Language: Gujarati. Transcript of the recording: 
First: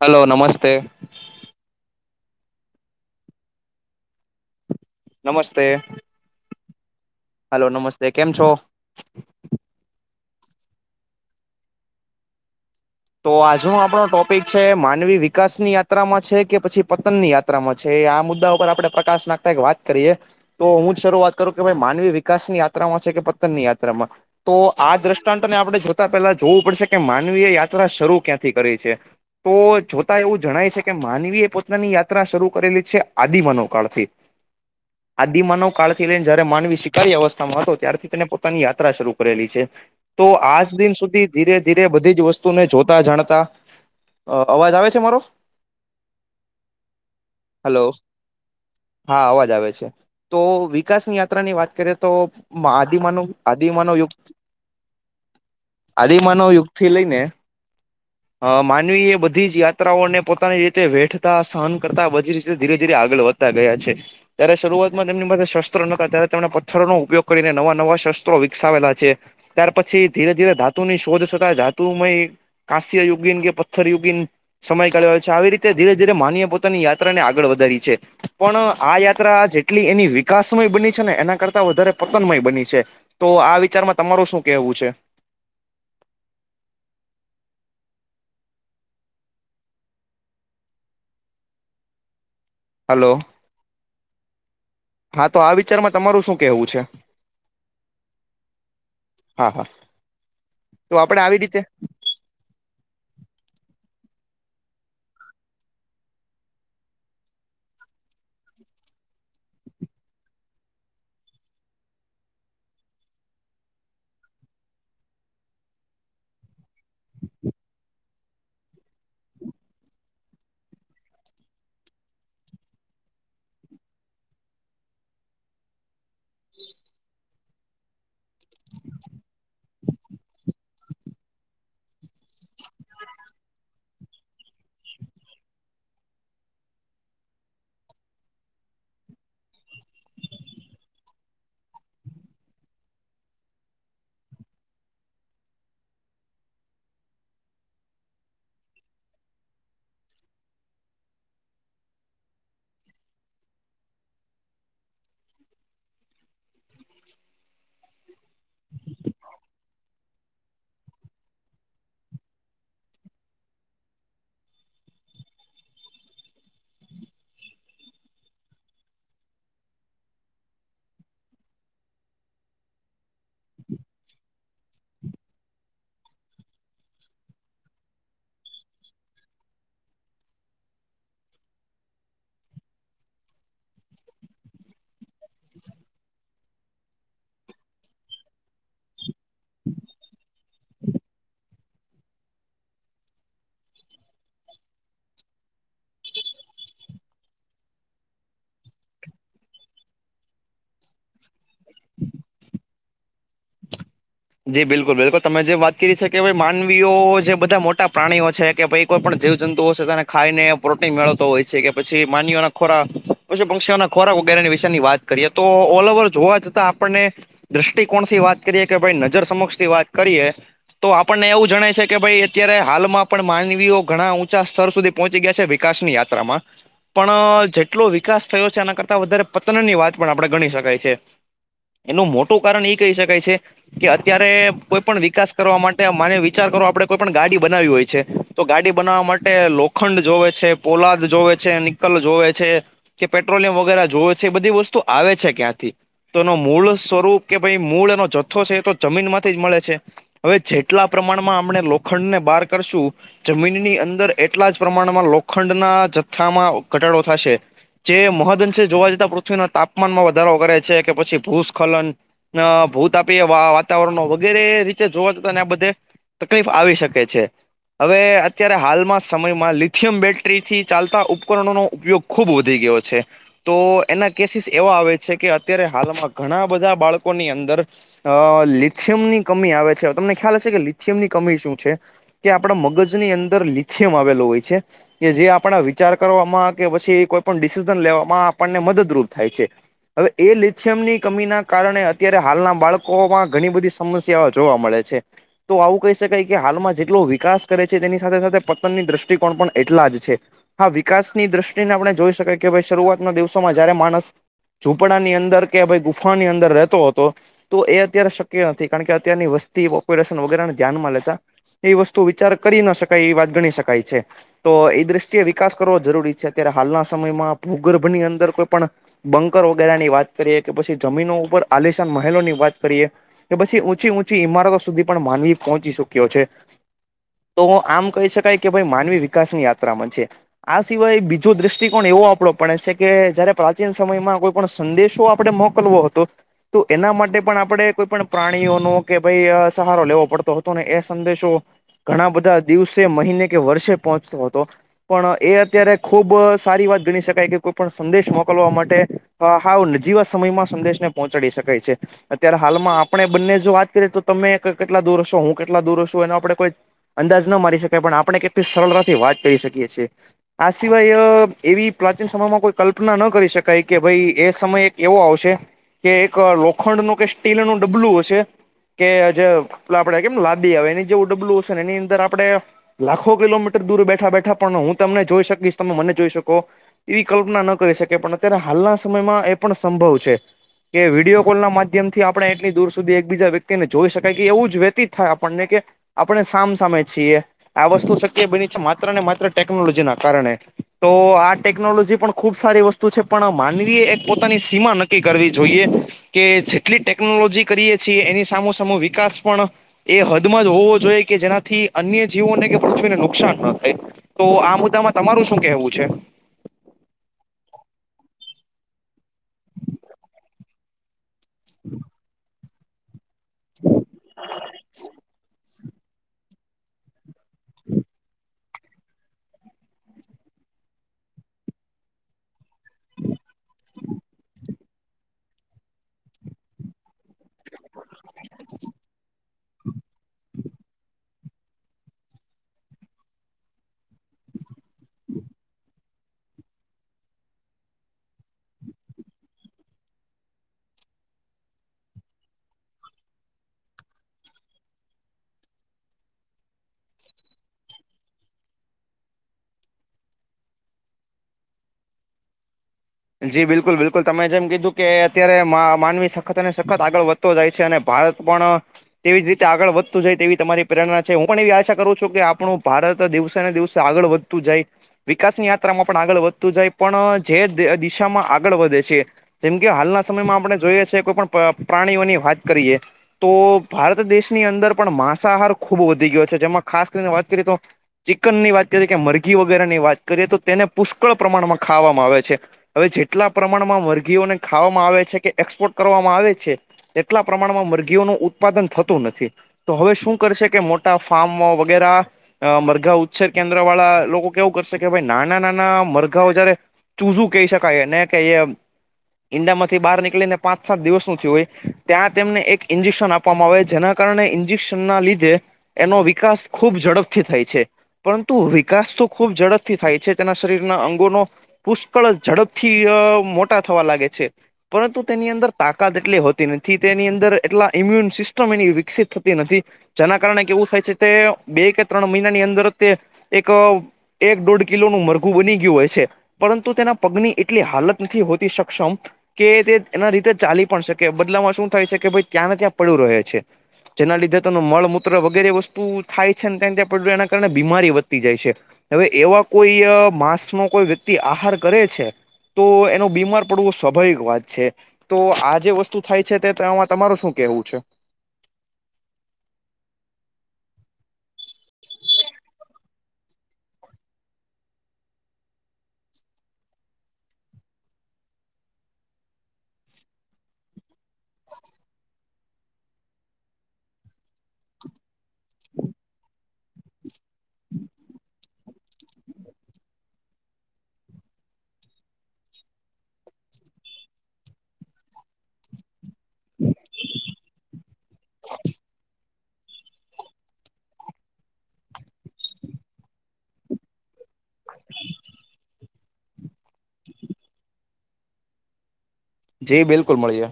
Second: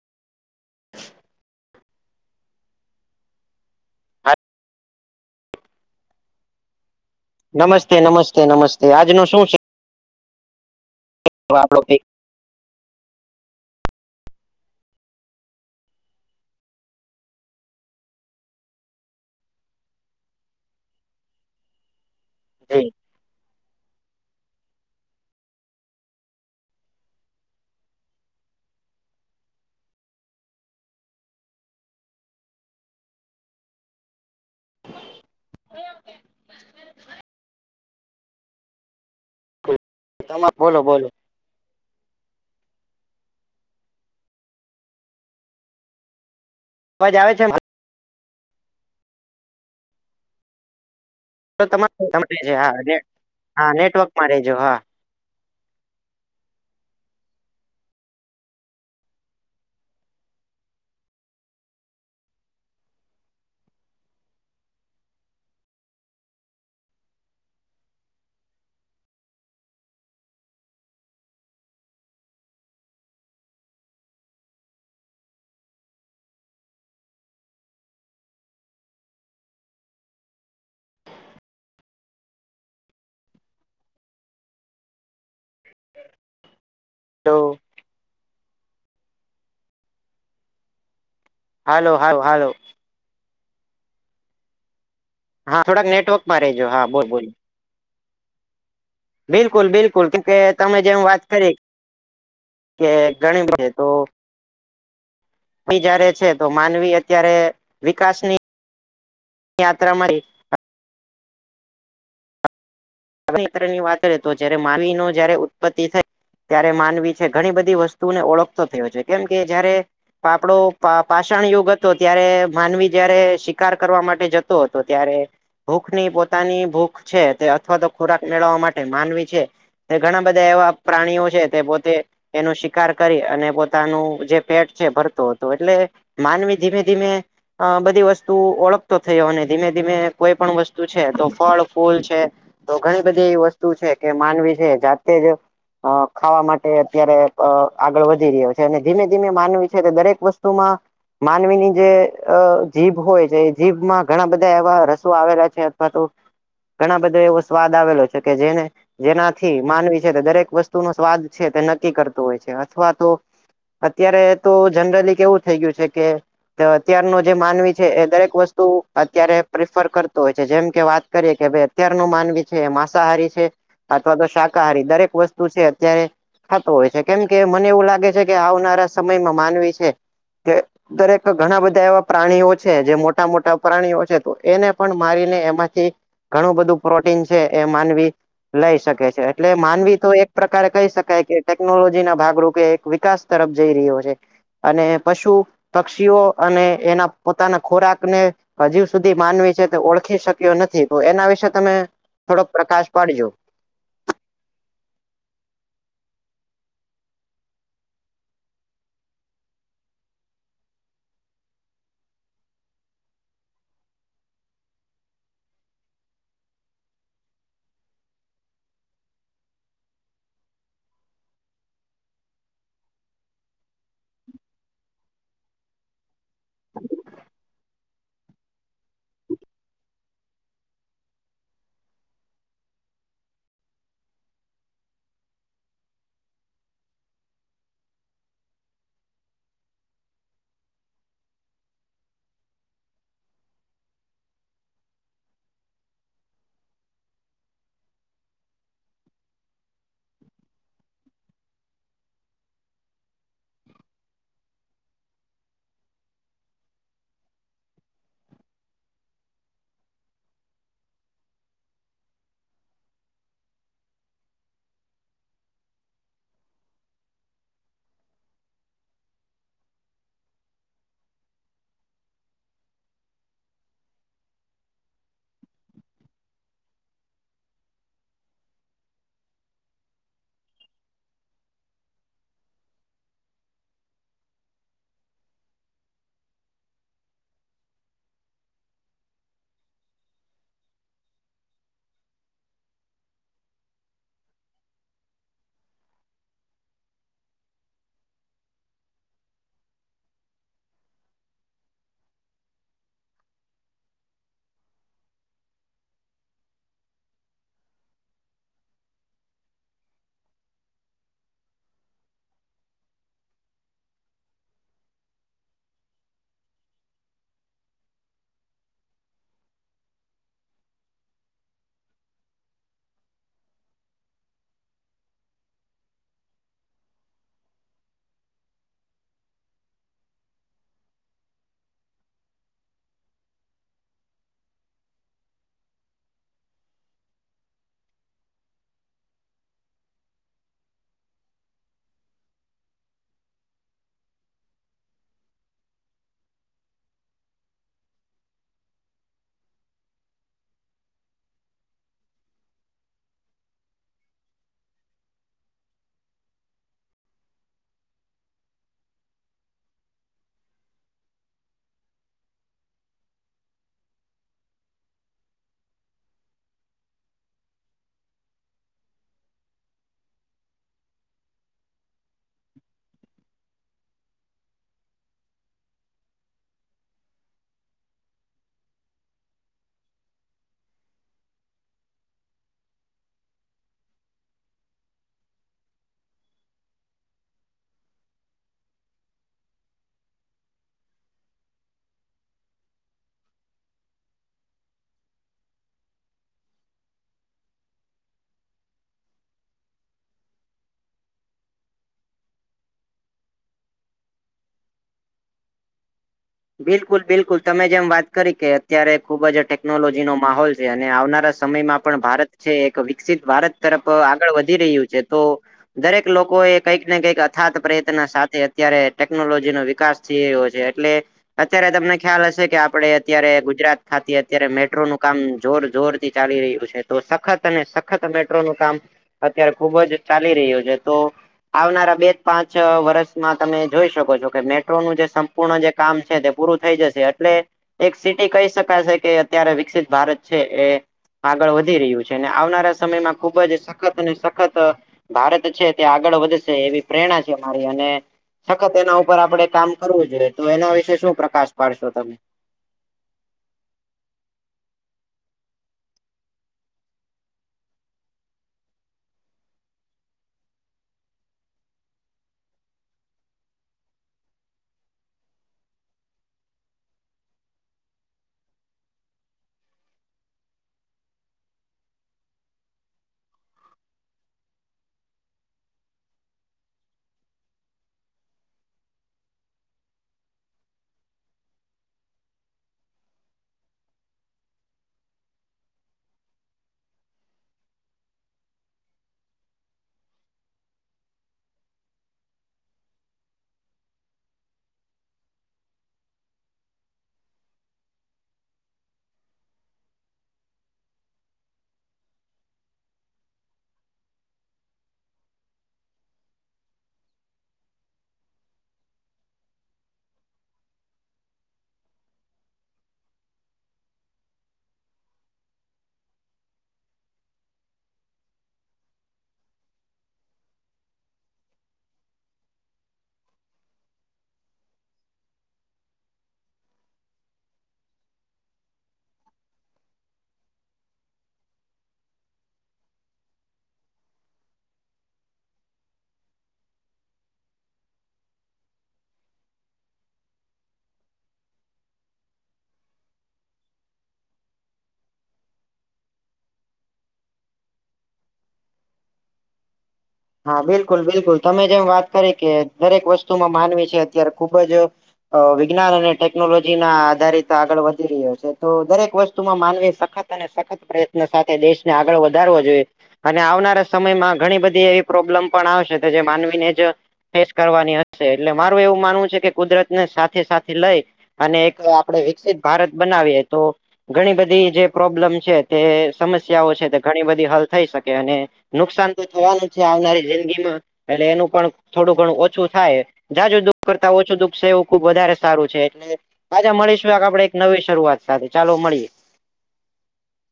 હલો નમસ્તે. નમસ્તે. હલો નમસ્તે કેમ નમસ્તે છો નમસ્તે આજ નું શું છે? તો આપડો [unintelligible] તો આજનો આપણો ટોપિક છે માનવી વિકાસ ની યાત્રામાં છે કે પછી પતન ની યાત્રા આ મુદ્દા આપણે પ્રકાશ નાખતા એક વાત કરીએ, તો હું જ શરૂઆત કરું કે માનવી આિકશની જી. યાત્રામાં છે કે ની યાત્રામાં, તો આ દ્રષ્ટાંતોને આપણે જોતા પહેલા જોવું પડશે કે માનવીય યાત્રા યાત્ર શરૂ ક્યાંથી કરી છે. તો જોતા એવું જણાય છે કે માનવી એ પોતાની યાત્રા શરૂ કરેલી છે આદિમાનોકાળથી. આદિમાનવ કાળ થી લઈને જયારે માનવી શીકારી અવસ્થામાં હતો ત્યારથી તેને પોતાની યાત્રા શરૂ કરેલી છે તો તમા આજ બોલો દિન બોલો સુધી ધીરે ધીરે બધી જ વસ્તુ ને જોતા જાણતા અવાજ આવે છે મારો અવાજ આવે છે હલો હા અવાજ આવે છે તો વિકાસની આ ની વાત કરીએ તમારો તો તમારે છે હા ને- આદિમાનો હા આદિમાનો યુક્ત નેટવર્કમાં રહેજો હા આદિમાનવ યુગ થી લઈ ને અ માનવી એ બધી જ યાત્રાઓને પોતાની રીતે વેઠતા સહન કરતા બધી રીતે ધીરે ધીરે આગળ વધતા ગયા છે. ત્યારે શરૂઆતમાં તેમની પાસે શસ્ત્રો નતા ત્યારે તેમણે પથ્થરો નો ઉપયોગ કરીને નવા નવા શસ્ત્રો વિકસાવેલા છે. ત્યાર પછી ધીરે ધીરે ધાતુ ની શોધ થતા ધાતુમય કાાસ્ય યુગીન કે પથ્થર યોગીન સમય કાઢવા હોય છે આવી રીતે ધીરે ધીરે માનવીએ પોતાની યાત્રા ને આગળ વધારી છે. પણ આ યાત્રા જેટલી એની વિકાસમય બની છે ને એના કરતા વધારે પતનમય બની છે. તો આ વિચારમાં તમારું શું કેવું છે? તો હાલો હાવ હાલો હલો હા તો આ થોડાક વિચારમાં તમારું શું નેટવર્કમાં રહેજો કેવું છે? હા બોલ બોલ હા હા બિલકુલ બિલકુલ કે કે તમે તો જેમ આપડે વાત આવી કરી રીતે કે ઘણી બધી તો [unintelligible] જારે છે તો માનવી અત્યારે વિકાસની યાત્રામાં [unintelligible] વાત કરી તો જય્યારે માવી નો જયારે ઉત્પત્તિ થય ત્યારે માનવી છે ઘણી બધી વસ્તુને ઓળખતો થયો છે કેમ કે જયારે પાપડો પાષણ યોગ હતો ત્યારે માનવી જયારે શિકાર કરવા માટે જતો હતો ત્યારે ભૂખની પોતાની ભૂખ છે તે અથવા તો ખોરાક મેળવવા માટે માનવી છે તે ઘણા બધા એવા પ્રાણીઓ છે તે પોતે એનો શિકાર કરી અને પોતાનું જે પેટ છે ભરતો હતો એટલે માનવી ધીમે ધીમે અ બધી વસ્તુ ઓળખતો થયો અને ધીમે ધીમે કોઈ પણ વસ્તુ છે તો ફળ ફૂલ છે તો ઘણી બધી એવી વસ્તુ છે કે માનવી છે જાતે જ અ ખાવા માટે અત્યારે આગળ વધી રહ્યો છે અને ધીમે ધીમે માનવી છે કે દરેક વસ્તુમાં માનવીની જે અ જીભ હોય છે એ જીભમાં ઘણા બધા એવા રસો આવેલા છે અથવા તો ઘણા બધો એવો સ્વાદ આવેલો છે કે જેને જેનાથી માનવી છે દરેક વસ્તુ નો સ્વાદ છે તે નક્કી કરતો હોય છે અથવા તો અત્યારે તો જનરલી કેવું થઇ ગયું છે કે અત્યારનો જે માનવી છે એ દરેક વસ્તુ અત્યારે પ્રિફર કરતો હોય છે જેમ કે વાત કરીએ કે ભાઇ અત્યાર નો માનવી છે માંસાહારી છે અથવા તો શાકાહારી દરેક વસ્તુ છે અત્યારે ખાતો હોય છે કેમ કે મને એવું લાગે છે કે આવનારા સમયમાં માનવી છે કે દરેક ઘણા બધા એવા પ્રાણીઓ છે જે મોટા મોટા પ્રાણીઓ છે તો એને પણ મારીને એમાંથી ઘણું બધું પ્રોટીન છે એ માનવી લઈ શકે છે એટલે માનવી તો એક પ્રકારે કહી શકાય કે ટેકનોલોજી ના ભાગરૂપે એક વિકાસ તરફ જઈ રહ્યો છે. અને પશુ પક્ષીઓ અને એના પોતાના ખોરાકને હજૂ સુધી માનવી છે તે ઓળખી શક્યો નથી તો એના વિશે તમે થોડોક પ્રકાશ પાડજો જી બિલકુલ બિલકુલ તમે જે વાત કરી છે કે માનવીઓ જે બધા મોટા પ્રાણીઓ છે, કે ભાઈ કોઈ પણ જીવ જંતુઓશે તેને ખાઈને પ્રોટીન મેળવતો હોય છે, કે પછી માનના ખોરા પછી પંક્ષીઓ ના ખોરાક વગેરેની વિશેની વાત કરીએ તો ઓલ ઓવર જોવા જતાં આપણને દ્રષ્ટિકોણ થી વાત કરીએ કે ભાઈ નજર સમક્ષ થી વાત કરીએ તો આપણને એવું જણાય છે કે ભાઈ અત્યારે હાલમાં પણ માનવીઓ ઘણા ઊંચા સ્તર સુધી પહોંચી ગયા છે વિકાસ ની યાત્રામાં. પણ જેટલો વિકાસ થયો છે એના કરતા વધારે પતન ની વાત પણ આપણે ગણી શકાયી એનું મોટું કારણ એ કહી શકાય છે. કે અત્યારે કોઈ પણ વિકાસ કરવા માટે માને વિચાર કરો આપડ કોઈ પણ ગાડી બનાવી હોય છે. તો ગાડી બનાવા માટે લોખંડ જોવે છે, પોલાદ જોવે છે નિકલ જોવે છે. કે પેટ્રોલિયમ વગેરે જોવે છે એ બધી વસ્તુ આવે છે, ક્યાંથી તો એનો મૂળ સ્વરૂપ કે ભાઈ મૂળ એનો જથ્થો છે એ તો જમીન માંથી જ મળે છે. હવે જેટલા પ્રમાણમાં આપણે લોખંડ ને બહાર કરશુ જમીનની અંદર એટલા જ પ્રમાણમાં લોખંડના જથ્થામાં ઘટાડો થશે. જે મહદન છે જોવા જતા પૃથ્વીના તાપમાનમાં વધારો કરે છે કે પછી ભૂસ્ખલન ના બહુ વાતાવરણ વગેરે રીતે જોવા જતાંને આ બધે તકલીફ આવી શકે છે. હવે અત્યારે હાલમાં સમયમાં લિથિયમ બેટરીથી ચાલતા ઉપકરણોનો ઉપયોગ. ખુબ વધી ગયો છે. તો એના કેસીિસ એવા આવે છે કે અત્યારે હાલમાં ઘણા બધા બાળકોની અંદર અ લિથિયમ ની કમી આવે છે, તમને ખ્યાલ હશે કે લિથિયમ ની કમી શું છે. કે આપણા મગજની અંદર લિથિયમ આવેલો હોય છે. કે જે આપણા વિચાર કરવામાં કે પછી કોઈ પણ ડિસિઝન લેવામાં આપણને મદદરૂપ થાય છે. હવે એ લિસિયમ ની કમીના કારણે અત્યારે હાલના બાળકોમાં ઘણી બધી સમસ્યાઓ જોવા મળે છે. તો આવું કહી શકાય કે હાલમાં જેટલો વિકાસ કરે છે તેની સાથે સાથે પતનની દ્રષ્ટિકોણ પણ એટલા જ છે. હા વિકાસની દ્રષ્ટિને આપણે જોઈ શકીએ કે ભાઈ શરૂઆતના દિવસોમાં જયારે માણસ ઝૂપડા ની અંદર કે ભાઈ ગુફા ની અંદર રહેતો હતો. તો એ અત્યારે શક્ય નથી કારણ કે અત્યારની વસ્તી પોપ્યુલેશન વગેરેને ધ્યાનમાં લેતા. એ વસ્તુ વિચાર કરી ના શકાય એ વાત ગણી શકાય છે. તો એ દ્રષ્ટિએ વિકાસ કરવો જરૂરી છે અત્યારે હાલના સમયમાં ભૂગર્ભની અંદર કોઈ પણ બંકર વગેરા ની વાત કરીએ કે પછી જમીનો ઉપર આલિશાન મહેલો ની વાત કરીએ તો પછી ચી ંચી ઈમારતો સુધી પણ માનવી પહોંચી ચુક્યો છે. તો આમ કહી શકાય કે ભાઈ માનવી વિકાસ ની યાત્રામાં છે. આ સિવાય બીજો દ્રષ્ટિકોણ એવો આપડો પડે છે કે જયારે પ્રાચીન સમયમાં કોઈ પણ સંદેશો આપડ લવો હતો તો એના માટે પણ આપણે કોઈ પણ પ્રાણીઓનો કે ભાઈ સહારો લેવો પડતો હતો, ને એ સંદેશો ઘણા બધા દિવસે મહિને કે વર્ષે પહોંચતો હતો. પણ એ અત્યારે ખૂબ સારી વાત ગણી શકાય કે કોઈ પણ સંદેશ મોકલવા માટે હ હા નજીવાત સમયમાં સંદેશને પહોંચાડી શકાય છે. અત્યારે હાલમાં આપણે બંને જો વાત કરીએ તો તમે કેટલા દૂર હશો હું કેટલા દૂર હ છું એનો આપણે કોઈ અંદાજ ન મારી શકાય પણ આપણે કેટલી સરળતાથી વાત કરીહી શકીએ છીએ. આ સિવાય એવી પ્રાચીન સમયમાં કોઈ કલ્પના ન કરી શકાય કે ભાઈ એ સમય એક એવો આવશે કે એક લોખંડ નું કે સ્ટીલ ન ડબલું હશે કે જે પ આપડે કેમ લાદી આવે એની જે ડબલુંશે ને એની અંદર આપડે લાખો કિલોમીટર દૂર બેઠા બેઠા પણ હું તમને જોઈ શકીશ તમે મને જોઈ શકો એવી કલ્પના ન કરી શકે પણ અત્યારે હાલના સમયમાં એ પણ સંભવ છે. કે વિડીયો કોલ ના માધ્યમ માધ્યમ થી આપણે એટલી દૂર સુધી એકબીજા વ્યક્તિને જોઈ શકાય કે એવું જ વ્યતીતાય આપણને કે આપણે સામસામે છીએ આ વસ્તુ શક્ય બની છે માત્ર ને માત્ર ટેકનોલોજી ના કારણે તો આ ટેકનોલોજી પણ ખુબ સારી વસ્તુ પણ માનવી એક પોતાની સીમા નક્કી કરવી જોઈએ કે એટલી ટેકનોલોજી કરીએ છીએ, એની સામો સામો વિકાસ પણ એ હદમાં જ હોવો જોઈએ કે જેનાથી અન્ય જીવોને કે પૃથ્વીને નુકસાન ના થાય. તો આ મુદ્દામાં તમારું શું કેહેવું છે. બિલકુલ બિલકુલ તમે જેમ વાત કરી કે અત્યારે ખુબ જ ટેકનોલોજી નો માહોલ છે, અને આવનારા સમયમાં પણ ભારત છે એક વિકસિત ભારત તરફ આગળ વધી રહ્યું છે, તો દરેક લોકો એ કંઈક ને કંઈક અથાત પ્રયત્ન સાથે અત્યારે ટેકનોલોજી નો વિકાસ જે એવો છે એટલે અત્યારે તમને ખ્યાલ હશે કે આપડે અત્યારે ગુજરાત ખાતી અત્યારે મેટ્રોનુંું કામ જોર જોર ચાલી રહ્યું છે તો સખત અને સખત મેટ્રોનુંું કામ અત્યારે ખુબ જ ચાલી રહ્યું છે તો આવનારા બે પાંચ વર્ષમાં તમે જોઈ શકો છો કે મેટ્રોનુંું જે સંપૂર્ણ જે કામ તે પૂરું થઈ જશે એટલે એક સિટી કહી શકાશે કે અત્યારે વિકસિત ભારત છે એ આગળ વધી રહ્યું છે અને આવનારા સમયમાં ખુબ જ સખત અને સખત ભારત છે તે આગળ વધશે એવી પ્રેરણા છે મારી અને સખત એના ઉપર આપણેે કામ કરવું જોઈએ તો એના વિશે શું પ્રકાશ પાડશો તમે જી બિલકુલ બિલકુલ તમે જેમ કીધું કે અત્યારે માનવી સખત અને સખત આગળ વધ જાય છે અને ભારત પણ તેવી જ રીતે આગળ વધતું જાય તેવી તમારી પ્રેરણા છે હું પણ એવી આશા કરું છું કે આપણું ભારત દિવસે ને દિવસે આગળ વધ જાય વિકાસની યાત્રામાં પણ આગળ વધતું જાય પણ જે દિશામાં આગળ વધે છે જેમ કે હાલના સમયમાં આપણે જોઈએ છ છેએ કોઈ પણ પ્રાણીઓની વાત કરીએ તો ભારત દેશની અંદર પણ માંસાહાર ખૂબ વધી ગયો છે જેમાં ખાસ કરીને વાત કરીએ તો ચિકન ની વાત કરીએ કે મરઘી વગેરે ની વાત કરીએ તો તેને પુષ્કળ પ્રમાણમાં ખાવામાં આવે છે હવે જેટલા પ્રમાણમાં વર્ગીઓને ખાવામાં આવે છે કે એક્સપોર્ટ કરવામાં આવે છે એટલા પ્રમાણમાં મરઘીઓનું ઉત્પાદન થતું નથી તો હવે શું કરશે કે મોટા ફાર્મો વગેરે અ મરઘા ઉચ્છેર કેન્દ્ર વાળા લોકો કેવું કરશે કે ભાઈ નાના નાના મરઘાઓ જયારે તું શું કહી શકાય ને કે ઈંડા માંથી બહાર નીકળીને પાંચ સાત દિવસ નથી હોય ત્યાં તેમને એક ઇન્જેક્શન આપ આપવામાં આવે જેના કારણે ઇન્જેક્શન ના લીધે એનો વિકાસ ખૂબ ઝડપથી થાય છે પરંતુ વિકાસ તો ખૂબ ઝડપથી થાય છે તેના શરીરના અંગોનો પુષ્કળ ઝડપ થી મોટા થવા લાગે છે પરંતુ તેની અંદર તાકાત એટલી હોતી નથી તેની અંદર એટલા ઈમ્યુન સિસ્ટમ એની વિકસિત થતી નથી જેના કારણે કેવું થાય છે તે બે કે ત્રણ મહિનાની અંદર તે એક એક દોઢ કિલોનું મરઘું બની ગયું હોય છે પરંતુ તેના પગની એટલી હાલત નથી હોતી સક્ષમ કે તે એના રીતે ચાલી પણ શકે બદલામાં શું થાય છે કે ભાઈ ક્યાં ને ત્યાં પડું રહે છે જેના લીધે તનું મળ મૂત્ર વગેરે વસ્તુ થાય છે ને ત ત્યાં પડું એના કારણે બીમારી વધતી જાય છે હવે એવા કોઈ માંસ નો કોઈ વ્યક્તિ આહાર કરે છે તો એનો બીમાર પડવો સ્વાભાવિક વાત છે તો આ જે વસ્તુ થાય છે તે તમાર શું કેવું છે હા બિલકુલ બિલકુલ તમે જેમ વાત કરી કે દરેક વસ્તુમાં માનવી છે અત્યારે ખુબ જ વિજ્ઞાન અને ટેકનોલોજી ના આધારિત આગળ વધી રહ્યો છે તો દરેક વસ્તુમાં માનવી સખત સખત પ્રયત્ન સાથે દેશને આગળ વધારવો જોઈએ અને આવનારા સમયમાં ઘણી બધી પ્રોબ્લેમ પણ આવશે તો જે માનવીને જ ફસ કરવાની હશે એટલે મારું એવું માનવું છે કે કુદરત ને સાથે સાથે લઈ અને એક આપણે વિકસિત ભારત બનાવીએ તો ઘણી બધી જે પ્રોબ્લેમ છે તે સમસ્યાઓ છે તે ઘણી બધી હલ થઈ શકે અને નુકસાન તો થવાનું આવનારી જિંદગીમાં એટલે એનું પણ થોડું ઘણું ઓછું થાય જાજ દુઃખ કરતા ઓછું દુખ છે એવું ખુબ વધારે સારું છે એટલે આજા મળીશું આ આપડે એક નવી શરૂઆત સાથે ચાલો મળીએ જી બિલકુલ મળીએ